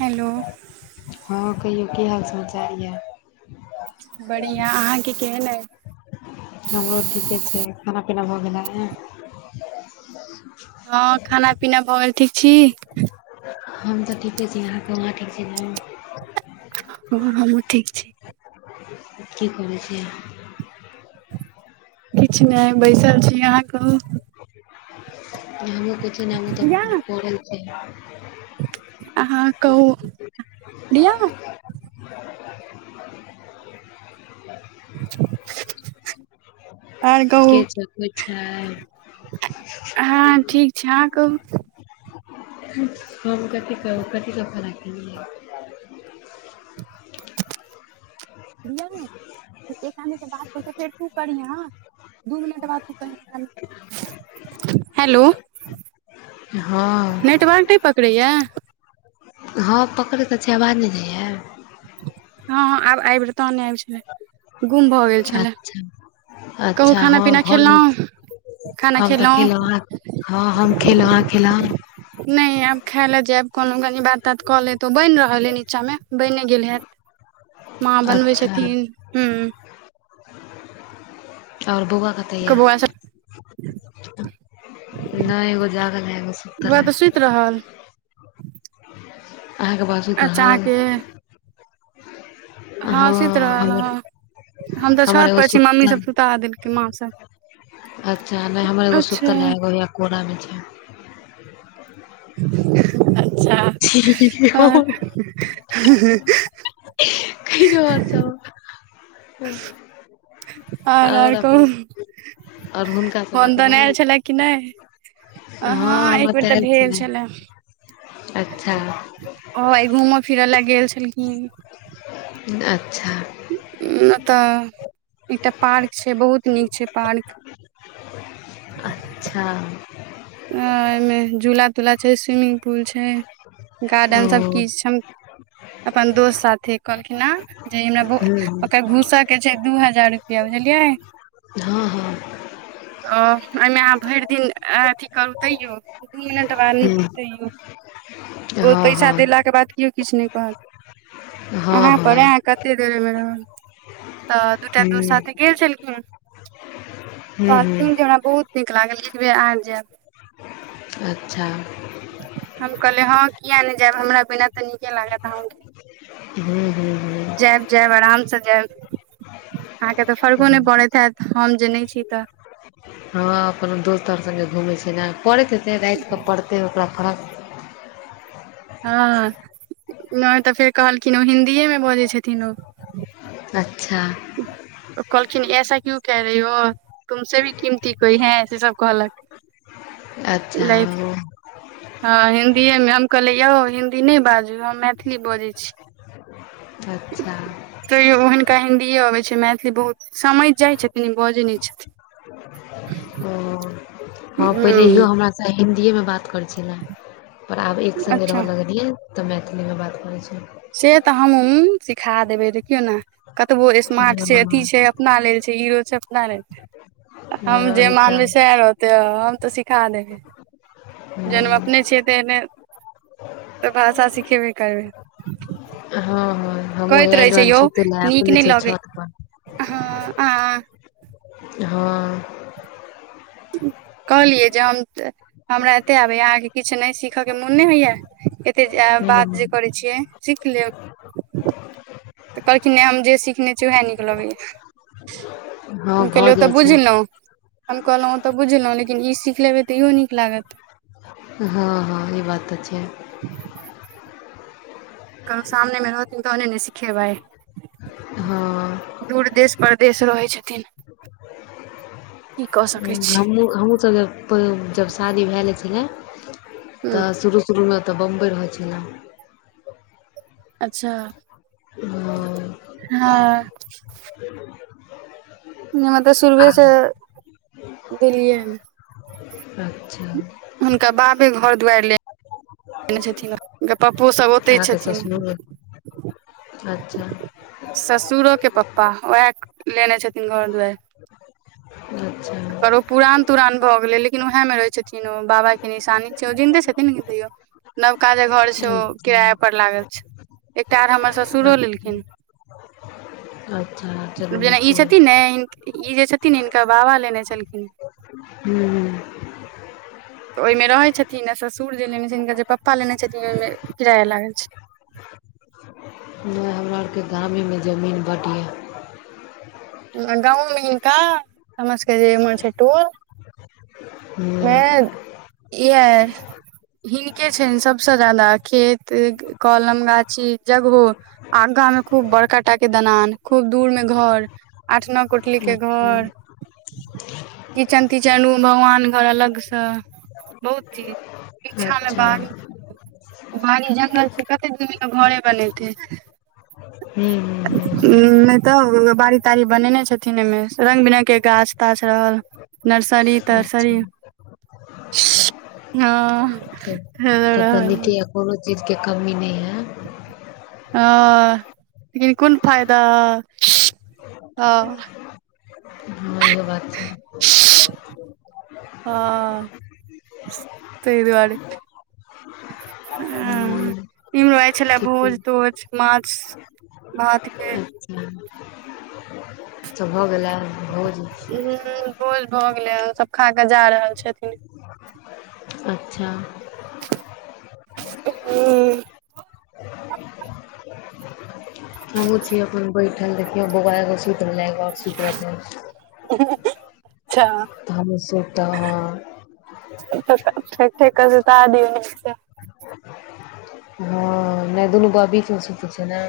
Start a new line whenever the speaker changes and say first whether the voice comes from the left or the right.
right: Hello.
left: हँ कहियौ, की हाल समचार ये।
right: बढ़िया, अहाँके केहन अछि।
left: हमरो ठीके छै, खाना पीना भऽ गेलै ये।
right: हँ खाना पीना भऽ गेल, ठीक छी?
left: हम तऽ ठीके छी, अहाँ कहु अहां ठीक छी ने।
right: हँ हमहुं ठीक छी।
left: कि करै छि।
right: किछ नहि बैसल छी अहाँ कहू- -
left: हमहूँ किछु ने हम हुं तऽ परल छलौ।
right: आहाँ कहु लिअ। आर
left: [unintelligible]
right: कहू
left: के छैके छैइ।
right: हँ ठीक छै हँ कहू- -
left: हम कथी कहु कथी सब खानाई खेलियै या।
right: या सुतेकाल मे जे बात पलटेते देखु कनिया। दू मिनट बाद तनी काल में हेलो।
left: हँ
right: नेटवर्क न इ पकड़ैया।
left: हँ पकड़ैत छै, आवाज नइ जाइयए।
right: हँ हँ आब आबि जेबें तहने आबि जेबे गुम भऽ गेल छलैई।
left: अच्छा
right: कहु
left: अच्छा
right: खाना
left: हँ
right: पीना
left: घरमे
right: खेलोहु खाना
left: हम तऽ खेलहुँ
right: खेलहु- -
left: अहाँ हँ हम खेला खेला- -
right: नेइ आब खाय लाए जायब कोनो कनी बात तात कऽ लेतोउ बनि रहल अइ नीचा मे बने गेल हैत। माँ बनबै
left: अच्छा
right: छथिन हु- -
left: आऔर बोआा क- -
right: क बौआ सब -
left: न इ एगो जागल हई एगो सुतल हई।
right: सुत रहल।
left: अहाँके बाद - -
right: अचा अहा के - - हँ सुति रहल
left: हमर
right: हँ हम तऽ
left: हमर
right: छत
left: एगो
right: पर छि, मम्मी
left: सुतल
right: सब सुता देलकै माँ सब- -
left: अच्छा नई हमर एगो सुतल है, एगो हैया कोरामे छै।
right: अच्छा- -
left: ही-ही-ही ह
right: ख हम्म - हम्म
left: कि कहल को- - आओर अपन, अब हुनकासँ
right: फोन
left: बात
right: तोन आयल
left: भेल?
right: छलए कि नहि
left: हँ हम
right: एक
left: अत
right: बेेर तऽ
left: एल
right: भेल
left: छियै,
right: छलए
left: अच्छा
right: आई घूमअ फिरअ लए गेल छलखिन।
left: अच्छा।
right: म ता एकटा पार्क छै बहुत नीक छै पार्क
left: अच्छा
right: ओइ मे झूला तूला छै स्विमिंग पूल छै। गार्डन सब
left: ओ हूँ
right: किछ छन, अपन दोस्त साथे कहलखिन ये जे ने बु,
left: हूँ
right: ओकर घुसअके छै दू हजार रुपैआ बुझलियै।
left: हँ हँ।
right: ओऽ ओइमे अहाँ भइर दिन अथी करू तयो दू मिनट बाद
left: हूँ
right: निकलु तयो। ओ
left: हँ
right: पैसा देला
left: हँ
right: के बाद किओ किछ नयि कहत,
left: हँ
right: अहाँ पर
left: हँ
right: ए कते [unintelligible] तऽ दूटा दोस्त
left: हूँ
right: साथे गेल छेलखिन
left: हूँ
right: कहलखिन जे
left: हूँ
right: हमरा बहुत नीक लागल एक बेर आयब जायब।
left: अच्छा।
right: हम कहलिये हँ किया नै जैब हमरा बिना तऽ नीके लागत अहाँके।
left: हू हू ह।
right: जैब जैब आरामसँ जैब। अहाँके तऽ फर्को नै पड़ैत हैत हम जे नै छी तऽ।
left: आ कोनो दोस्त ओर संगे घुमय छै नै परैत हेतै राति कऽ पड़तै ओकरा फरक।
right: हँ नै तऽ फेर कहलखिन ओ हिन्दीएमे बजै छथिन ओ।
left: अच्छा।
right: कहलखिन ऐसा क्यु कह रही हो? तुमसे भी कीमती कोई है से सब कहलक।
left: अच्छा
right: लैथ
left: ओ।
right: हँ हिन्दीएमे हम कहलियै यौ हिन्दी नै बाजू हम मैथिली बजै छी।
left: अच्छा।
right: तैयो हुनका हिन्दीए अबै छै मैथिली बहुत समझि जाइ छथिन ई बजै नै छथिन।
left: ओ हँ
right: छथिन
left: पहिले इहो ह
right: हूँ
left: हिन्दीए मे बात करै छेला पर आब एक संगे रह
right: अच्छा
left: लगलियै। तऽ मैथिलीमे बात करै छै।
right: से तऽ हमऽ सिखा देबै देखियो न कतबो स्मार्ट छै
left: हँ
right: अथी छै। अपना लेल छै हीरो छै अपना लेल हम
left: हँ
right: जे
left: ओही तऽ
right: मानबे सेहा रह तै हम तऽ सिखा देबै।
left: हँ
right: जेहन हम अपने छियै तेहने तऽ भाषा सिखेबे करबै।
left: हँ हँ। हमहु
right: कहैत रहै
left: एलौ
right: छै
left: हन
right: यौ
left: सूतयै लै
right: नीक
left: अपने
right: नहि
left: छै
right: लगै
left: छत पर।
right: हँ अहाँ
left: हँ।
right: कहलियै जे हम हमरा एते आबैया अहाँके किछ नै सीखयके मोन नै होइया। अते जे अहाँ बात जे करै छियै सीख लेब। तऽ कहलखिन है हम जे सिखने छी उएह नीक लगैए।
left: हँ
right: हम
left: भऽ
right: कहलियै ओ तऽ
left: जाइ छै
right: बुझलौ। हम कहलहुँ ओ तऽ बुझलहुँ लेकिन ई सीख लेबै तऽ इहो नीक लागत।
left: हँ हँ ई बात तऽ छै।
right: कभी सामने मे रहथिन तहने ने सिखेबै।
left: हँ
right: दूर देश परदेश रहै छथिन की कऽ सकै छी।
left: हम हमहुँ सब जब शादी भेले छलै
right: ह
left: तऽ शुरू शुरूमे तऽ बम्बइ रहै छला।
right: अच्छा।
left: ओ।
right: हँ।
left: [inaudible]
right: हमरा तऽ
left: आ
right: शुरूए सऽ दिल्लीए मे।
left: अच्छा।
right: हुनकर बाबे घर दुआरि ले लेने छथिन हुनकर पप्पोसब ओतै
left: अहाँके
right: छथिन।
left: ससुर अच्छा।
right: ससुरो के पप्पा उएह लेने छथिन घर दुआरि।
left: अच्छा
right: ओ पुरान तुरान भऽ गेलै लेकिन उएह मे रहै छथिन ओ बाबा के निशानी छै, ओ जिन्दे छथिन लेकिन तैयो नबका जे घर छै ओ
left: अच्छा
right: किराया पर लागल छै। एकटा आर हमर ससुरो
left: अच्छा
right: लेलखिन।
left: अच्छा, चलू
right: जेना ई
left: नीके अइ
right: छथिन नै ई जे छथिन हिनकर बाबा लेने छलखिन।
left: हूं
right: ओहिमे रहै छथिन आ ससुर जे लेने छथिन हिनकर जे पप्पा लेने छथिन ओहिमे किराया लागल छै।
left: नै हमरा के गामे मे जमीन बड्ड यै।
right: आ गाँवो मे हिनका हमर सबके जेम्हर छै टोल मे इहै हिनके छैन सभस ज्यादा खेत, कलम, गाछी जगहो आगां में खूब बड़का टा के दनान खूब दूर में घर आठ नौ कोठली के
left: अच्छा
right: घर, किचन तिचन रुम, भगवान घर अलग स बहुत चीज पीछा मे
left: अच्छा
right: बाडी बाड़ी जंगल छै कते दूर मे लोग घरे बनेतै।
left: हूं हूं।
right: ऊं नहि तऽ बाड़ी ताड़ी बनेने छथिन एहिमे रंग बिरंग के गाछ ताछ रहल। नर्सरी
left: अच्छा
right: तर्सरी हँ
left: तब
right: [unintelligible]
left: तब तऽ नीके
right: रहल।
left: यए कोनो चीज के कमी नै यै।
right: हॅं लेकिन कोन फायदा अ
left: हँ ये ओ बात छै।
right: तै दुआरे। हॅं
left: हूँ
right: इम्हरो आइ छलै
left: ठीके
right: भोज तोज माछ भात के।
left: [unintelligible] तऽ भऽ गेलै भोज?
right: हूं भोज भऽ गेलै हन सब खा क जा रहल छथिन।
left: अच्छा
right: हूं।
left: [unintelligible] हमहुं छी अपन बैठल देखियौ बौआ एगो सुति रहलै एगो और सुति रहतै
right: अच्छा।
left: तऽ हमु सुतब।
right: ठोकि ठोकि क सुता दियौ [unintelligible]
left: हँ नहि दुनू बौआ बीच मे सुते छै ने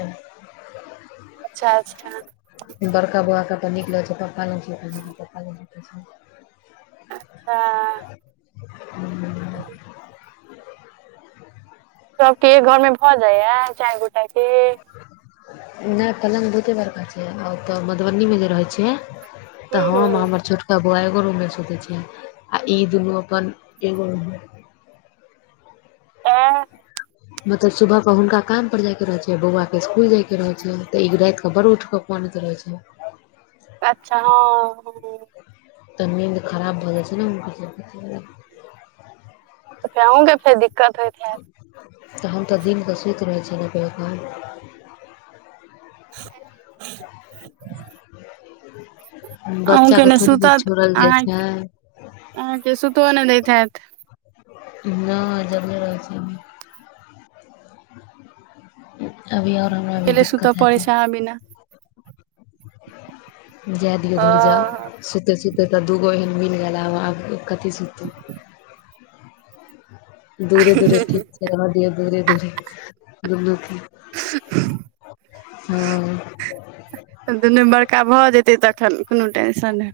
right: अच्छा अच्छा।
left: बड़का बौआकेँ अपन नीक लगैछै पप्पा लग सुतै में त पप्पा लग सुतै छै।
right: अच्छा।
left: हम्म
right: सबके एक घर में भऽ जाइयै चारि गोटा के?
left: नहि पलङ्ग बहुते बड़का छै आ ओतऽ मधुबनीमे जे रहै छीयै तऽ
right: हूं
left: हम
right: हूं
left: हमर छोटका ब बौआ एगो रूममे सुतै छै आओर ई दुनू अपन एगो रूममे।
right: आ।
left: मतलब सुबहके हुनका कामप पर जाइके रहै छै बौआके इसकुल जाइके रहै छै तऽ ई रातिकेऽ बड़ उठ कऽ। मनैत रहै छै।
right: अच्छा हँ हँ।
left: तऽ निंद खराब भऽ जाइ छै ने हुनकर सबके।
right: अच्छा अहूके फेर दिक्कत होइत हेत।
left: तऽ हम तऽ दिनकऽ सुति रहैत छलौ कहियो काल।
right: आ अहूँ
left: बच्चा के थोड़ी ने
right: सुतत
left: छोड़ल जाइ
right: अहाँ
left: छै।
right: अहाँके सुतो नहि देत हेत।
left: नहि जगले रहै छै। अभी आओर हमरा अभी दिक्कत हेतै।
right: आ बिना।
left: जाय दियौ धुरजाऊ
right: हँ
left: सुतै सुत तऽ दूगो एहन मिल गेल आब कथी सुतू। दूरे-दूरे ठीक छै रह दियऔ दूरे-दूरे दुनू। हँ।
right: तऽ दुनू बड़का भऽ जेतै तखन कोनो टेंशन नै।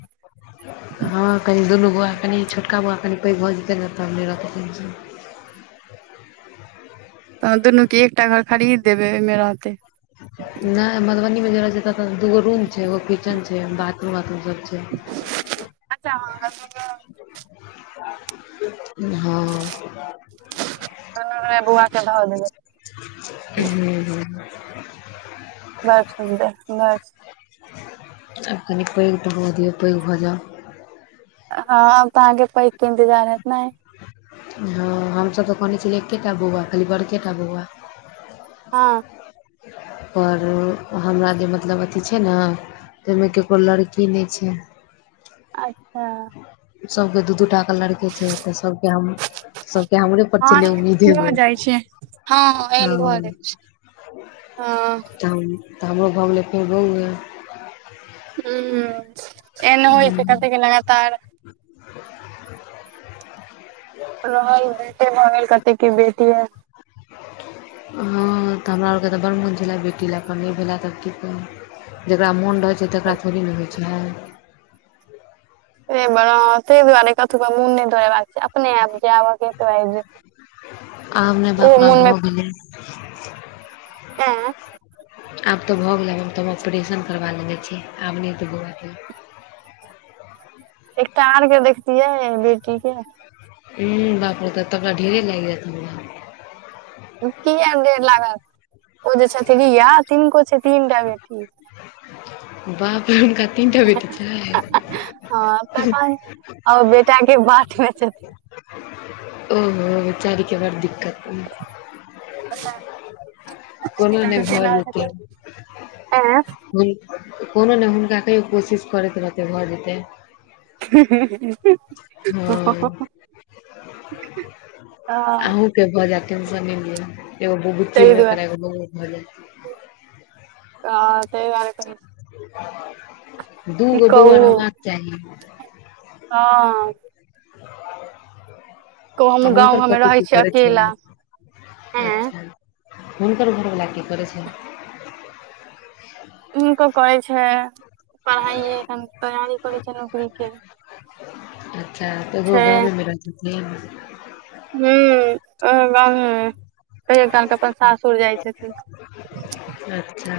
left: हँ कनि दुनू बौआ कनि छोटका बौआ कनि पैघ भऽ जेतै ने तब नहि रहतै टेंशन।
right: तऽ दुनूके एकटा घर खरीद देबै ओहिमे रहतै।
left: नहि मधुबनी मे जे रहे छै तऽ तऽ दूगो रूम छै एगो किचेन छै बाथरूम वाथरूम सब छै।
right: [inaudible]
left: हँ।
right: हा बउवा के धऽ देैबे।
left: हूँ।
right: बड़ सुन्दर बड़ सु
left: आब कनि पैघ तऽ होबे दियो पैघ भऽ जाउ।
right: हँ आब तऽ अहाँके पैग के इन्तजार हयत ने।
left: हँ हमसभ तऽ कहने छलै एकेटा बौआ खाली बड़केटा बौआ।
right: हँ।
left: पर हमरा जे मतलब अथी छै ने तहिमे ककरो लड़की नहि छै।
right: अच्छा।
left: सबके दू-दू टा। लड़के छै तऽ सबके-सबके हमरे पर
right: हँ
left: छले उम्मीद
right: एहन भऽ
left: एगो।
right: जाइ छै हँ एहन भ जय छय हँ।
left: तब त हमरो भ गेलै फेर बोउवे।
right: हूँ एहन होइ छै कते के लगातार। रहल बेटे भऽ गेल कते के बेटीये।
left: हँ तऽ हमरा आरके तऽ बड़ मोन छले बेटी लए अपन नहि भेलए तऽ की कहू। जकरा मोन रहै छै तकरा थोड़े ने होइ छै।
right: ए बेर अहा तैय दुआरे। कथू में मुन नहि दौरेबाक चाही अपने आप जे आबै के हेते से आबि जेते।
left: आब नहि बापरे बाप भऽ गेल।
right: ऐ।
left: आब तऽ भऽ गेलै हम तऽ हम ऑपरेशन करबा लेने छी आब नहि तऽ हुआ।
right: एकटा आर के देखतियै बेटी के।
left: हू बाप रे तबते हमरा ढेरे लागि जायत हमरा।
right: किए ढ़ेर लागत ओ जे छथि रिया तिनको छै तीनटा बेटी।
left: बाप रे हुनका तीनटा बेटी छै।
right: आओर बेटाक के बाट मे छथि।
left: ओहो बिचारी के बड़ दिक्कत।
right: पता
left: कोनो नहि
right: नै
left: भऽ जेतै
right: [inaudible] ऐ।
left: कोनो नहि हुनका कहियो कोशिश करैत रहतै भऽ जेतै। हँ
right: हॉ।
left: फेर भऽ जेत टेंशन नई लियऽ एगो बुच्ची हेबे करै एगो बोउओ भऽ जायत।
right: आ ताहि दुवारे [inaudible]
left: दू गो दोआर
right: कहू
left: रहबाक चाही।
right: हँ।
left: आ
right: हमहुँ गाँव
left: हुनकर
right: घरमे
left: पति
right: रहै
left: की
right: छी
left: करै छैन
right: अकेला ऐं
left: जे? हुनकर घरवला की करैत छै?
right: हुनको करै छै पढ़ाइये एखन तैयारी करै छै नौकरीके।
left: अच्छा तऽ एगो गामें में रहै छथिन?
right: ह्म्म एखन गामे में कहियो कालके अपन सासुर जाइ छथिन।
left: अच्छा।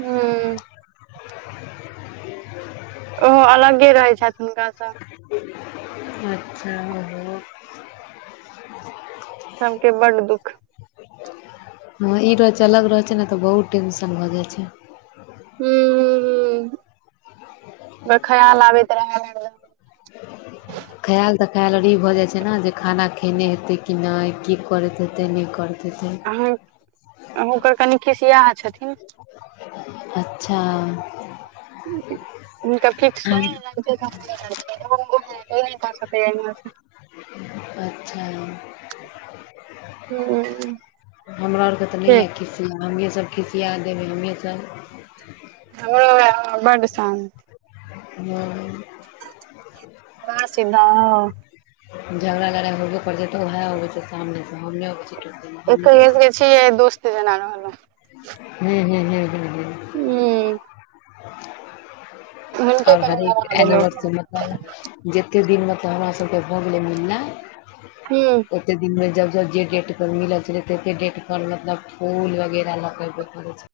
right: हू। ओहो अलगे रहैत छथि हुनकासँ।
left: अच्छा।
right: सबके बड्ड दुःख।
left: हँ ई [inaudible] रहै छै ने तऽ बहुत टेंशन भऽ जाइ छै।
right: ह ह ह [inaudible] खयाल आबैत रहे एकदम। [inaudible]
left: खयाल तऽ खयालर ई भऽ जाइत छै ने जे खाना खेने हेतै कि नहि की करैत हेतै नहि करैत हेतै।
right: अह ओकर कनि खिसियाह छथिन।
left: अच्छा।
right: [inaudible] [inaudible] नहि
left: हम
right: भऽ सकैये अहि में।
left: अच्छा।
right: हूँ
left: हमरा आरके तऽ नहि
right: ठीक छै,
left: य किछ। त हमे सब खिसिया देब हममेसभ।
right: [inaudible] बड शांत।
left: ह।
right: [inaudible]
left: झगड़ा झगड़ा होबे करत छै तऽ ओएह अबैत छै सामनेसँ हम नहि अबैत छिय।
right: एकर ई एगो छै दोस्त जेना रहलहु।
left: हू हू हू ह।
right: हू। हुनके
left: और
right: कनि
left: हरिक
right: दबा
left: ऐन
right: देलौं
left: वक्त मऽ। जते दिन मतलब हमरा सबके भऽ गेलै मिलना
right: हूँ
left: ओ? जते दिनमे जब जब जे डेटपर मिलल छलै तते डेटपर मतलब फूल वगेरह लक अबैत रहै छै।